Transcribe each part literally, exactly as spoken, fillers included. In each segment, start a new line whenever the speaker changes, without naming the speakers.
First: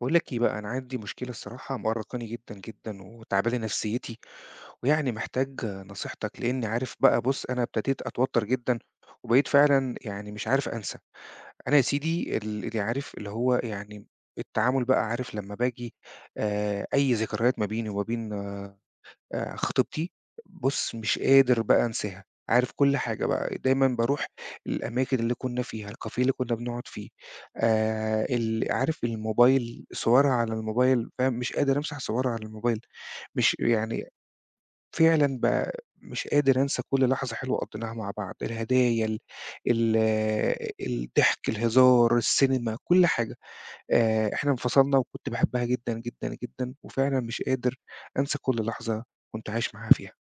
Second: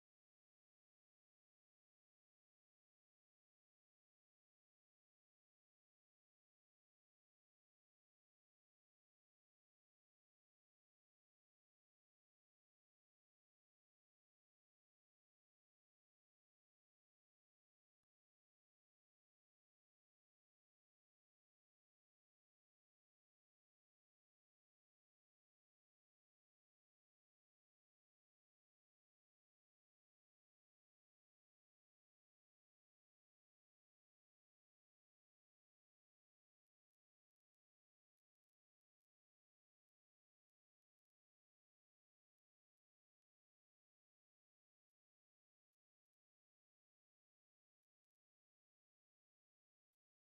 باقول لك إيه بقى، أنا عندي مشكلة الصراحة مأرّقاني جدًا، جدًا وتاعبة لي نفسيّتي، ويعني محتاج نصيحتك، لإني عارف بقى. بُص، أنا ابتديت أتوتّر جدًا، وبقيت فعلًا يعني مش عارف أنسى. أنا يا سيدي ال اللي عارف، اللي هو يعني التعامل بقى، عارف لمّا باجي آآ أي ذكريات ما بيني وما بين آآ خطيبتي، بُص مش قادر بقى أنساها. عارف كل حاجة بقى، دايمًا باروح الأماكن اللي كنا فيها، الcafe اللي كنا بنقعد فيه، آآ ال عارف، الموبايل صورها على الموبايل، فاهم، مش قادر أمسح صورها على الموبايل، مش يعني فعلًا ب مش قادر أنسى كل لحظة حلوة قضيناها مع بعض، الهدايا ال ال الضحك، الهزار، السينما، كل حاجة. آآ إحنا انفصلنا وكنت باحبها جدًا، جدًا، جدًا، وفعلًا مش قادر أنسى كل لحظة كنت عايش معاها فيها.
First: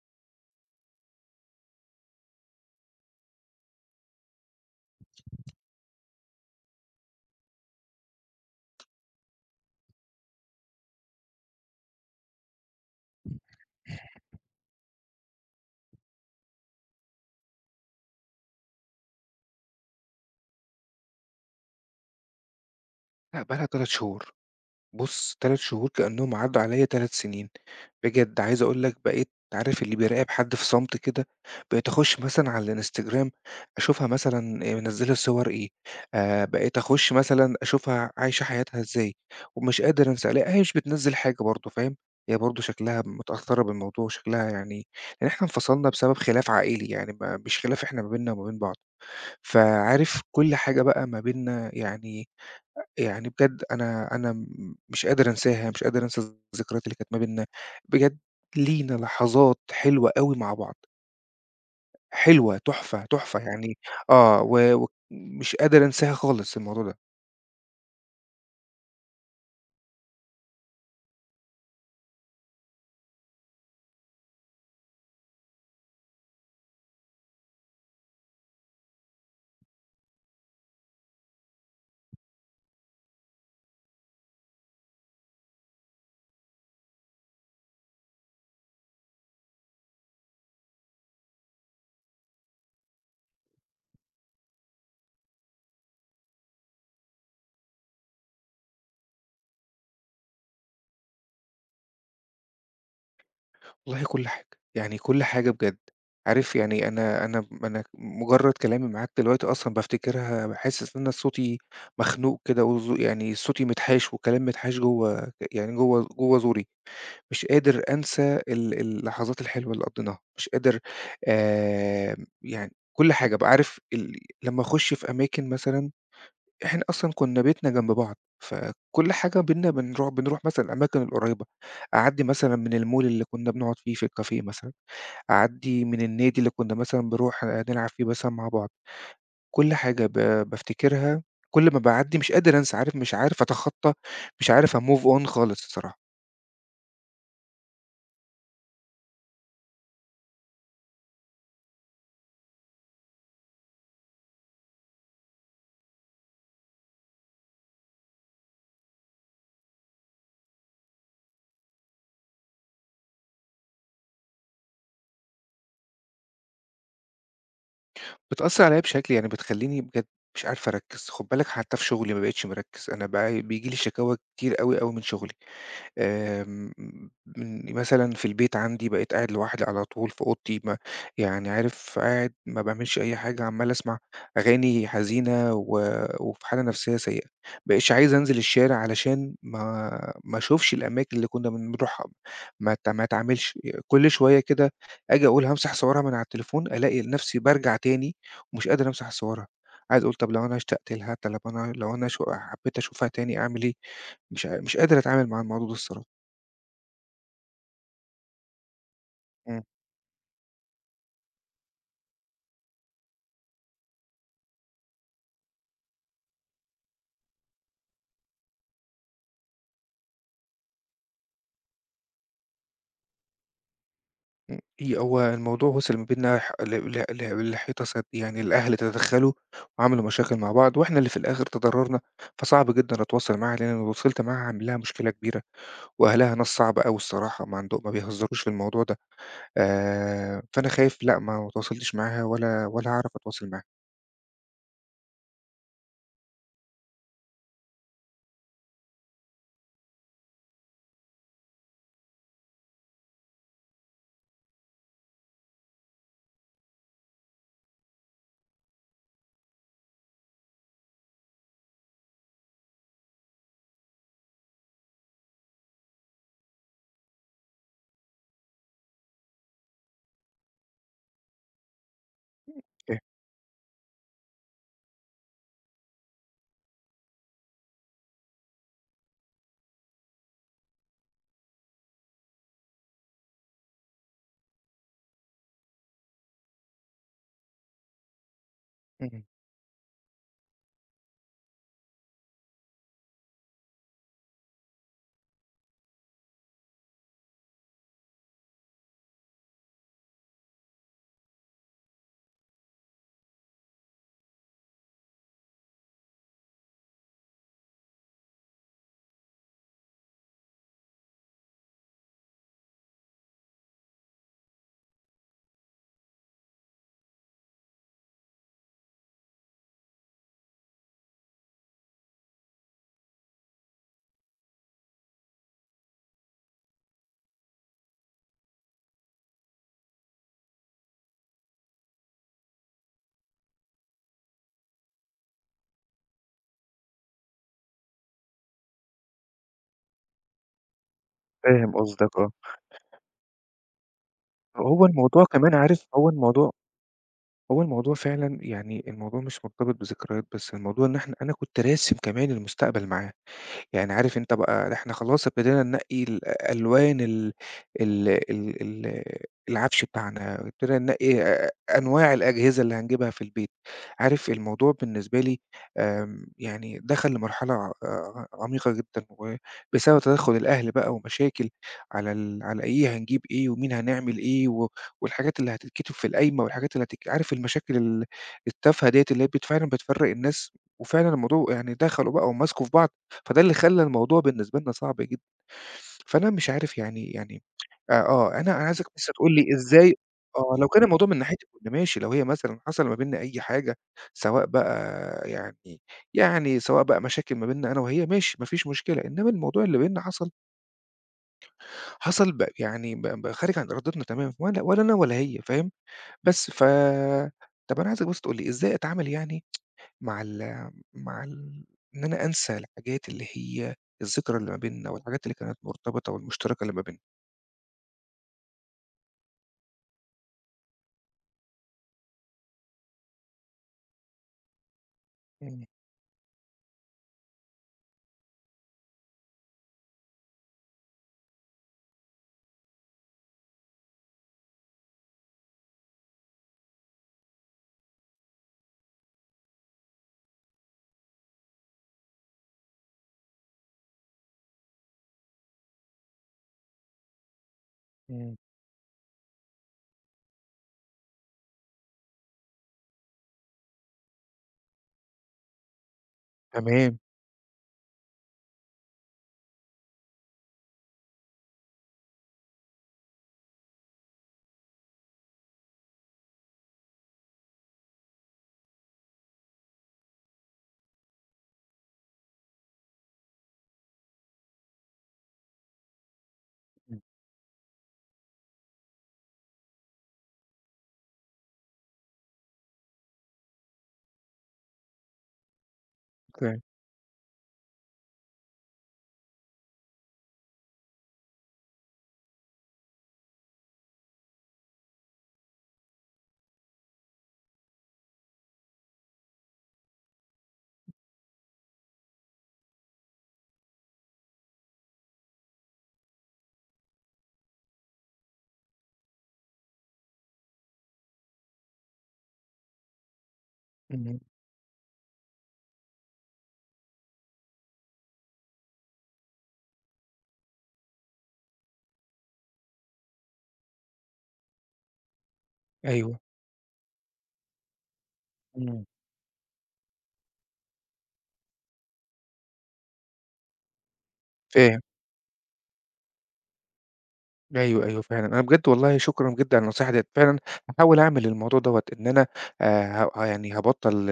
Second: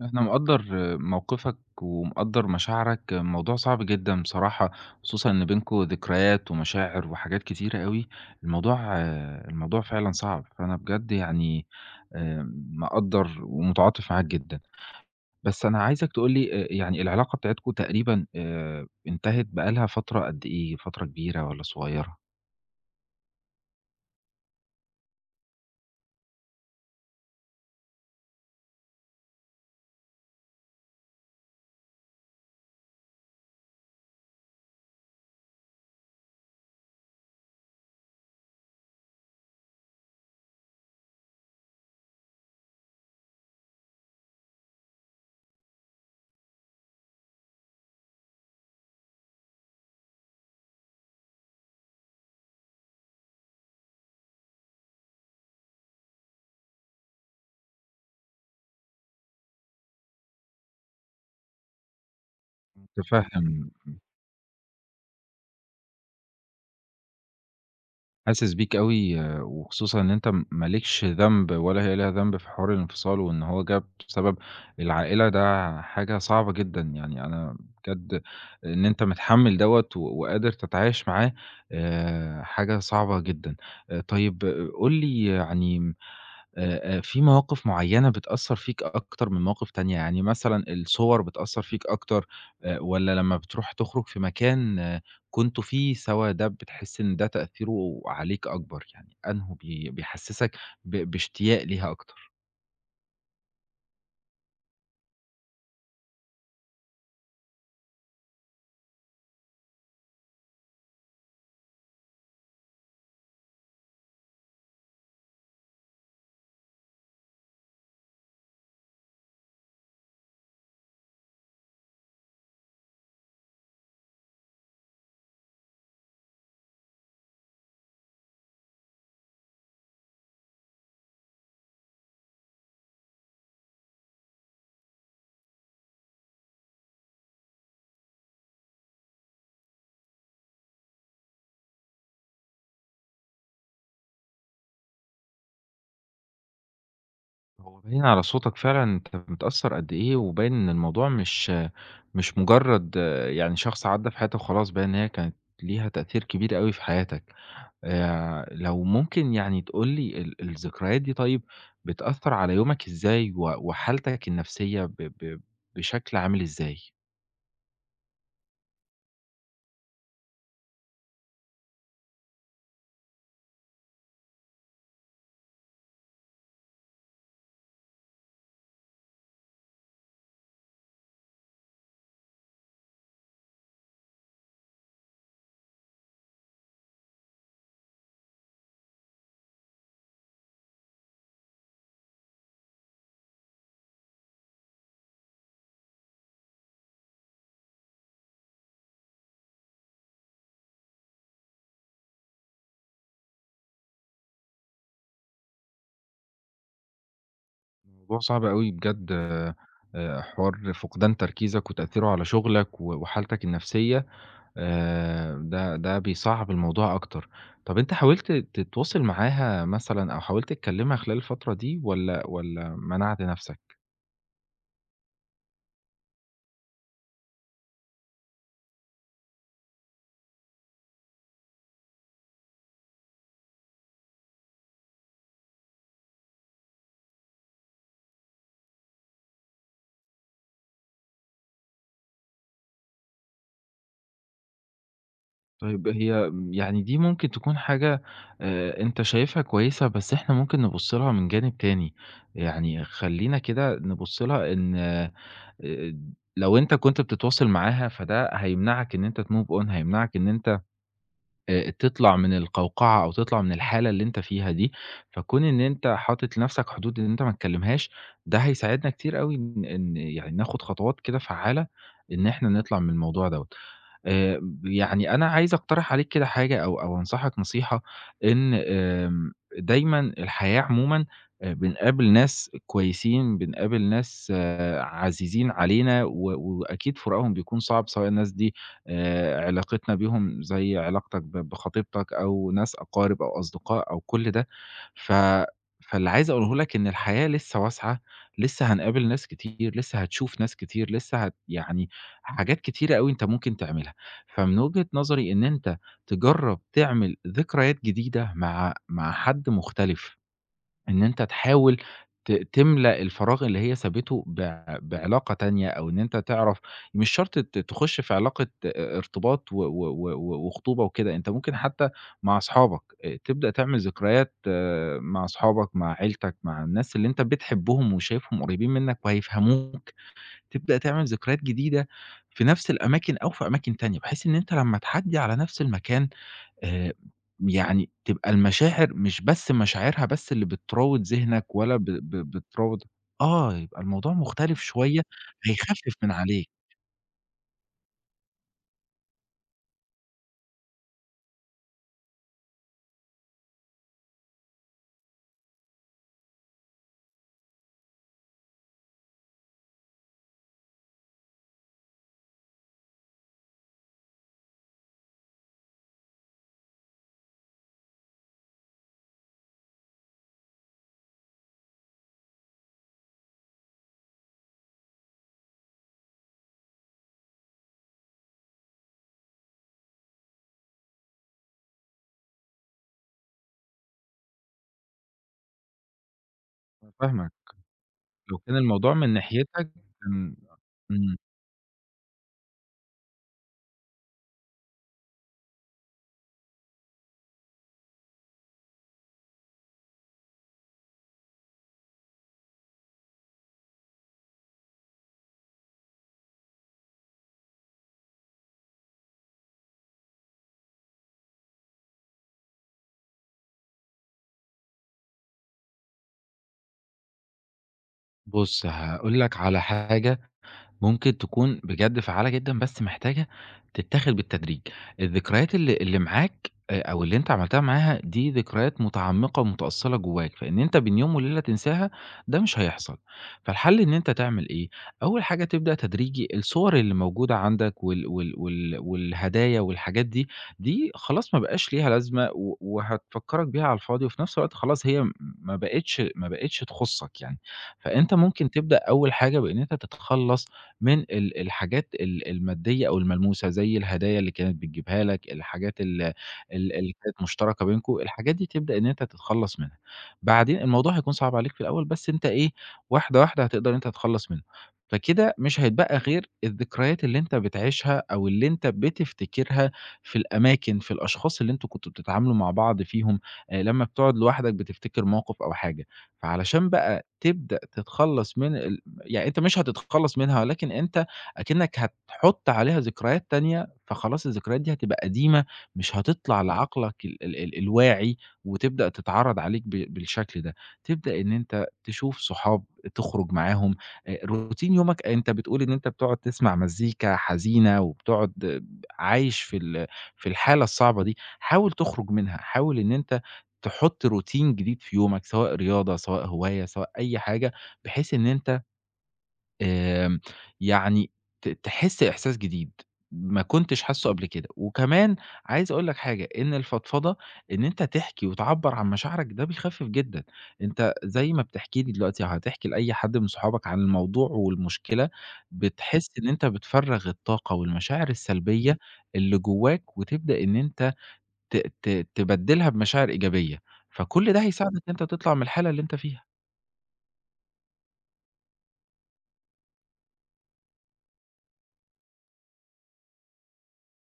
أنا مقدّر موقفك ومقدّر مشاعرك، الموضوع صعب جدًا بصراحة، خصوصًا إن بينكم ذكريات ومشاعر وحاجات كتيرة أوي، الموضوع آه، الموضوع فعلًا صعب، فأنا بجد يعني آآ مقدّر ومتعاطف معاك جدًا. بس أنا عايزك تقول لي آآ يعني العلاقة بتاعتكم تقريبًا آآ انتهت بقى لها فترة قد إيه، فترة كبيرة والّا صغيّرة؟
لأ، بقى لها 3 شهور. بُص، 3 شهور كأنهم عدّوا عليّا 3 سنين. بجد عايز أقول لك، بقيت عارف اللي بيراقب حد في صمت كده، بقيت أخُش مثلًا على الإنستجرام، أشوفها مثلًا منزّلة صور إيه، آآ بقيت أخُش مثلًا أشوفها عايشة حياتها إزاي، ومش قادر أنسى. ألاقيها هي مش بتنزّل حاجة برضه، فاهم، هي برضه شكلها متأثّرة بالموضوع، شكلها يعني لإن إحنا انفصلنا بسبب خلاف عائلي، يعني ما مش خلاف إحنا ما بيننا وما بين بعض. فعارف كل حاجة بقى ما بيننا يعني يعني بجد، أنا أنا م مش قادر أنساها، مش قادر أنسى الذكريات اللي كانت ما بيننا، بجد لينا لحظات حلوة أوي مع بعض، حلوة تحفة، تحفة
متفهم.
يعني. آه، و ومش قادر أنساها خالص الموضوع ده.
حاسس بيك أوي وخصوصًا إن أنت م ما لكش ذنب ولا هي ليها ذنب في حوار الانفصال، وإن هو جه بسبب العائلة ده حاجة صعبة جدًا، يعني أنا بجد إن أنت متحمّل دوّة و وقادر تتعايش معاه آآ، حاجة صعبة جدًا. آآ، طيب قُل لي يعني آآ، آآ، في مواقف معيّنة بتأثّر فيك أكتر من مواقف تانية، يعني مثلًا الصور بتأثّر فيك أكتر آآ، والّا لمّا بتروح تخرج في مكان آه، كنتوا فيه سوا ده بتحس إن ده تأثيره عليك أكبر، يعني أنهُه بي بيحسّسك ب باشتياق ليها أكتر؟
والله كل حاجة، يعني كل حاجة بجد، عارف يعني أنا أنا أنا مجرد كلامي معاك دلوقتي أصلًا بافتكرها باحس إن أنا صوتي مخنوق كده، وزو يعني صوتي متحاش، والكلام متحاش جوّه، يعني جوّه جوّه زوري. مش قادر أنسى ال اللحظات الحلوة اللي قضّيناها، مش قادر. آمم يعني كل حاجة أبقى عارف ال لمّا أخُش في أماكن مثلًا، إحنا أصلًا كُنّا بيتنا جنب بعض، فكل حاجة بيننا بنروح بنروح مثلًا الأماكن القريّبة، أعدّي مثلًا من الmall اللي كُنّا بنقعد فيه في الكافيه مثلًا، أعدّي من النادي اللي كُنّا مثلًا بنروح نلعب فيه مثلًا مع بعض، كل حاجة ب بافتكرها، كل ما باعدّي مش قادر أنسى، عارف مش عارف أتخطّى، مش عارف أmove on خالص الصراحة.
هو باين على صوتك فعلًا أنت متأثّر قد إيه، وباين إن الموضوع مش آه، مش مجرّد آه، يعني شخص عدّى في حياتك وخلاص، باين إن هي كانت ليها تأثير كبير أوي في حياتك. آآ لو ممكن يعني تقول لي ال الذكريات دي طيب بتأثّر على يومك إزاي و وحالتك النفسية ب ب بشكل عامل إزاي؟
بتأثّر عليَّ بشكل يعني بتخلّيني بجد مش عارف أركّز، خُد بالك حتى في شغلي ما بقيتش مركّز، أنا بقى بييجي لي شكاوى كتير أوي، أوي من شغلي. آمم، من مثلًا في البيت عندي بقيت قاعد لوحدي على طول في أوضتي، ما يعني عارف قاعد ما باعملش أي حاجة، عمّال أسمع أغاني حزينة و وفي حالة نفسيّة سيئة، ما بقيتش عايز أنزل الشارع علشان ما ما أشوفش الأماكن اللي كنا بنروحها، ما ت ما أتعاملش، كل شوية كده آجي أقول هامسح صورها من على التليفون، ألاقي نفسي بارجع تاني ومش قادر أمسح صورها، عايز أقول طب لو أنا اشتقت لها، طب لو أنا لو أنا شو حبيت أشوفها تاني أعمل إيه؟ مش ع مش قادر أتعامل مع الموضوع ده الصراحة.
موضوع صعب أوي بجد
إمم،
آآ حوار فقدان تركيزك وتأثيره على شغلك و وحالتك النفسية آآ ده ده بيصعّب الموضوع أكتر. طب أنت حاولت تتواصل معاها مثلًا أو حاولت تكلّمها خلال الفترة دي والّا والّا منعت نَفْسك؟
إمم، هي هو الموضوع وصل ما بيننا ح ل ل ل لحيطة سد، يعني الأهل تدخّلوا وعملوا مشاكل مع بعض، وإحنا اللي في الآخر تضررنا، فصعب جدًا أتواصل معاها لإن لو وصلت معاها هاعمل لها مشكلة كبيرة، وأهلها ناس صعبة أوي الصراحة، ما عندهم، ما بيهزروش في الموضوع ده، آآ، فأنا خايف، لأ، ما اتواصلتش معاها ولا ولا هاعرف أتواصل معاها.
طيب هي م يعني دي ممكن تكون حاجة آآ أنت شايفها كويسة، بس إحنا ممكن نبُص لها من جانب تاني، يعني خلّينا كده نبُص لها إن آآ لو أنت كنت بتتواصل معاها فده هيمنعك إن أنت تmove on، هيمنعك إن أنت آآ تطلع من القوقعة أو تطلع من الحالة اللي أنت فيها دي، فكون إن أنت حاطط لنفسك حدود إن أنت ما تكلمهاش، ده هيساعدنا كتير أوي إن إن يعني ناخد خطوات كده فعّالة إن إحنا نطلع من
فاه
الموضوع دوّة. آآ يعني أنا عايز أقترح عليك كده حاجة أو أو أنصحك نصيحة، إن آمم دايمًا الحياة عمومًا آآ بنقابل ناس كويسين، بنقابل ناس آه، عزيزين علينا و وأكيد فراقهم بيكون صعب، سواء الناس دي
إمم،
آآ علاقتنا بيهم زي علاقتك ب بخطيبتك أو ناس أقارب أو أصدقاء أو كل ده، ف فاللي عايز أقوله لك إن الحياة لسه واسعة، لسه هنقابل ناس كتير، لسه هتشوف ناس كتير، لسه هت يعني حاجات كتيرة أوي أنت ممكن تعملها، فمن وجهة نظري إن أنت تجرّب تعمل ذكريات جديدة مع مع حد مختلف. إن أنت تحاول ت تملأ الفراغ اللي هي سابته ب بعلاقة تانية، أو إن أنت تعرف مش شرط ت تخش في علاقة آآ ارتباط و و و و وخطوبة وكده، أنت ممكن حتى مع أصحابك آآ تبدأ تعمل ذكريات آه، مع أصحابك، مع عيلتك، مع الناس اللي أنت بتحبهم وشايفهم قريبين منك وهيفهموك، تبدأ تعمل ذكريات جديدة في نفس الأماكن أو في أماكن تانية، بحيث إن أنت لمّا تعدّي على نفس المكان آآ يعني تبقى المشاعر مش بس مشاعرها بس اللي بتراوض ذهنك
فاهم
ولا ب
قصدك، آه.
ب بتراوض آه، يبقى الموضوع مختلف
هو
شوية،
الموضوع كمان عارف
هيخفِّف
هو
من عليك.
الموضوع هو الموضوع فعلًا يعني الموضوع مش مرتبط بذكريات بس، الموضوع إن إحنا أنا كنت راسم كمان المستقبل معاها. يعني عارف أنت بقى، إحنا خلاص ابتدينا ننقّي ال ألوان ال ال ال ال العفش بتاعنا، ابتدينا ننقّي أ أنواع الأجهزة اللي هنجيبها في البيت. عارف الموضوع بالنسبة لي آمم، يعني دخل لمرحلة آآ، عميقة جدًا، وبسبب تدخُّل الأهل بقى، ومشاكل على ال على إيه هنجيب، إيه ومين هنعمل، إيه و والحاجات اللي هتتكتب في القايمة، والحاجات اللي هتك عارف، المشاكل ال التافهة ديّة اللي هي بت فعلًا بتفرّق الناس، وفعلًا الموضوع يعني دخلوا بقى ومسكوا في بعض، فده اللي خلّى الموضوع بالنسبة لنا صعب جدًا. فأنا مش عارف
أنا
يعني،
فاهمك،
يعني آآ آه،
لو
أنا أنا
كان
عايزك
الموضوع
بس
من
تقول لي
ناحيتك
إزاي.
كان
آه، لو كان الموضوع من
إمم.
ناحيتي كنت ماشي، لو هي مثلًا حصل ما بيننا أي حاجة، سواء بقى يعني يعني سواء بقى مشاكل ما بيننا أنا وهي ماشي، ما فيش مشكلة، إنّما الموضوع اللي بيننا حصل، حصل ب يعني ب ب خارج عن إرادتنا تمامًا، ولا ولا أنا ولا هي، فاهم؟ بس ف طَب أنا عايزك بس تقول لي إزاي أتعامل، يعني مع ال مع ال إن أنا أنسى الحاجات اللي هي الذكرى اللي ما بيننا، والحاجات اللي كانت مرتبطة والمشتركة اللي ما بيننا.
بُص هاقول لك على حاجة ممكن تكون بجد فعّالة جدًا، بس محتاجة تتاخد بالتدريج. الذكريات
إمم،
اللي اللي معاك آآ أو اللي أنت عملتها معاها دي ذكريات متعمقة ومتأصّلة جواك، فإن أنت بين يوم وليلة تنساها ده مش هيحصل. فالحل إن أنت تعمل إيه، أول حاجة تبدأ تدريجي الصور اللي موجودة عندك وال وال وال والهدايا والحاجات دي، دي خلاص ما بقاش ليها لازمة و وهتفكّرك بيها على الفاضي، وفي نفس الوقت خلاص هي م ما بقتش ما بقتش تخُصّك يعني. فأنت
إمم.
ممكن تبدأ أول حاجة بإن أنت تتخلّص من ال الحاجات ال المادية أو الملموسة، زي الهدايا اللي كانت بتجيبها لك، الحاجات ال ال اللي
تمام.
كانت مشتركة بينكم، الحاجات دي تبدأ إن أنت تتخلّص منها. بعدين الموضوع هيكون صعب عليك في الأول، بس أنت إيه، واحدة، واحدة هتقدر إن أنت تتخلّص منه. فكده مش هيتبقى غير الذكريات اللي أنت بتعيشها أو اللي أنت بتفتكرها في الأماكن، في الأشخاص اللي أنتم كنتم بتتعاملوا مع بعض فيهم، آآ لمّا بتقعد لوحدك بتفتكر موقف أو حاجة. فعلشان
إمم.
بقى تبدأ تتخلّص من ال يعني أنت مش هتتخلّص منها، ولكن أنت أكنّك هتحُط عليها ذكريات تانية، فخلاص الذكريات دي هتبقى قديمة، مش هتطلع
فاهم.
لعقلك ال ال ال الواعي، وتبدأ تتعرّض عليك ب بالشكل ده. تبدأ إن أنت تشوف صحاب، تخرج معاهم، آآ روتين يومك أنت بتقول إن أنت بتقعد تسمع مزيكا حزينة، وبتقعد ب عايش في ال في الحالة الصعبة دي، حاول تخرج منها، حاول إن أنت تحُط روتين جديد في يومك، سواء رياضة، سواء هواية، سواء أي حاجة، بحيث إن أنت آمم، يعني ت تحس إحساس جديد، ما كنتش حاسُّه
إمم.
قبل كده، وكمان عايز أقول لك حاجة، إن الفضفضة إن أنت تحكي وتعبّر عن مشاعرك ده بيخفف جدًا، أنت زي ما بتحكي لي دلوقتي هتحكي لأي حد من صحابك عن الموضوع والمشكلة، بتحس
أيوه.
إن أنت بتفرّغ الطاقة والمشاعر السلبية
إمم.
اللي جواك، وتبدأ إن أنت ت ت تبدّلها بمشاعر إيجابية، فكل ده هيساعدك
فاهم.
إن أنت تطلع من الحالة اللي أنت فيها.
أيوه، أيوه فعلًا. أنا بجد والله شكرًا جدًا على النصيحة ديّة، فعلًا هاحاول أعمل الموضوع دوّة، إن أنا آآ ه ه- يعني هابطّل،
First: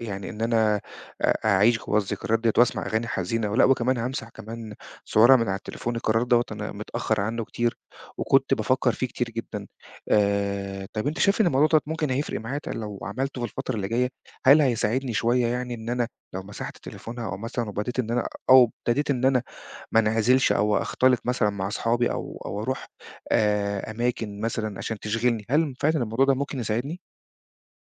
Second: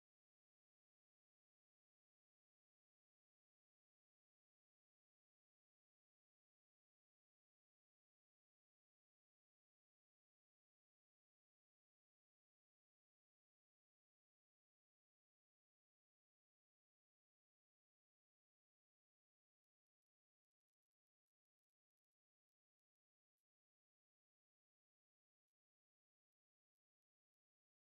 يعني إن أنا أ أعيش جوّه الذكريات ديّة، وأسمع أغاني حزينة ولأ، وكمان هامسح كمان صورها من على التليفون، القرار دوّة أنا متأخّر عنّه كتير، وكنت بافكّر فيه كتير جدًا. آآ طَب أنت شايف إن الموضوع دوّة ممكن هيفرق معايا، ت لو عملته في الفترة اللي جاية؟ هل هيساعدني شوية يعني إن أنا لو مسحت تليفونها، أو مثلًا وبديت إن أنا أو ابتديت إن أنا ما انعزلش أو أختلط مثلًا مع أصحابي، أو أو أروح آآ أماكن مثلًا عشان تشغلني، هل فعلًا الموضوع ده ممكن يساعدني؟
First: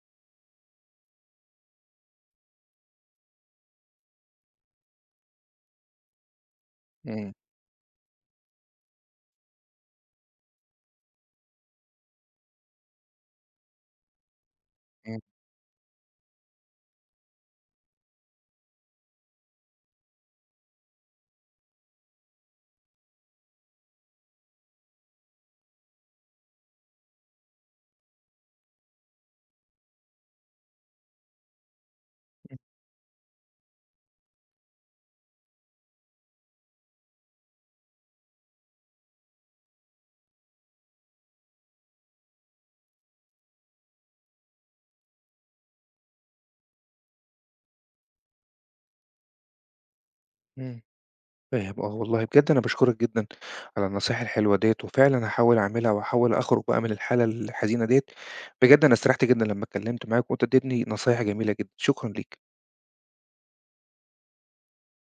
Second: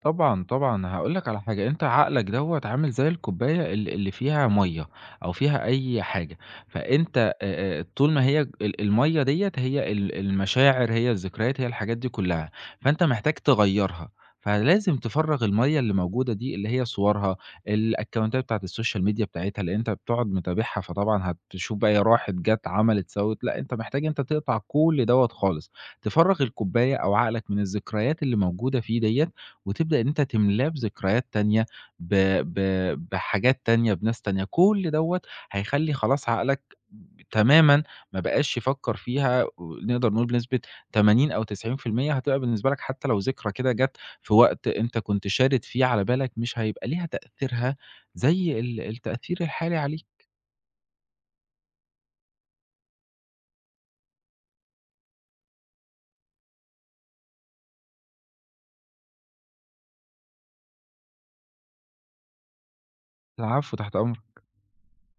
طبعًا، طبعًا، هاقول لك على حاجة، أنت عقلك دوّة عامل زي الكوباية ال اللي فيها مَيّة أو فيها أي حاجة، فأنت
إمم،
آآ آآ طول ما هي ال المَيّة ديّة هي ال المشاعر، هي الذكريات، هي الحاجات دي كلّها، فأنت محتاج تغيّرها، فلازم
إمم،
تفرّغ المَيّة اللي موجودة دي، اللي هي صورها، الأكونتات بتاعة السوشيال ميديا بتاعتها، لإن أنت بتقعد متابعها، فطبعًا هتشوف بقى هي راحت، جات، عملت، سوِّت، لأ، أنت محتاج أنت تقطع كل دوّة خالص، تفرّغ الكوباية أو عقلك من الذكريات اللي موجودة فيه ديّة، وتبدأ إن أنت تملاه بذكريات تانية، ب
إمم،
ب بحاجات تانية، بناس تانية، كل دوّة هيخلّي خلاص عقلك تمامًا ما بقاش يفكّر فيها، نقدر نقول بنسبة تمانين أو تسعين في المية هتبقى بالنسبة لك، حتّى لو ذكرى كده جات في وقت أنت كنت شارد فيه على بالك، مش هيبقى ليها تأثيرها زي ال التأثير الحالي عليك.
إمم، فاهم، آه. والله بجد أنا باشكرك جدًا على النصايح الحلوة ديّة، وفعلًا هاحاول أعملها، وهاحاول أخرج بقى من الحالة الحزينة ديّة، بجد أنا استريحت جدًا لمّا اتكلمت معاك، وأنت اديتني نصايح جميلة جدًا، شكرًا ليك.
العفو، تحت أمرك.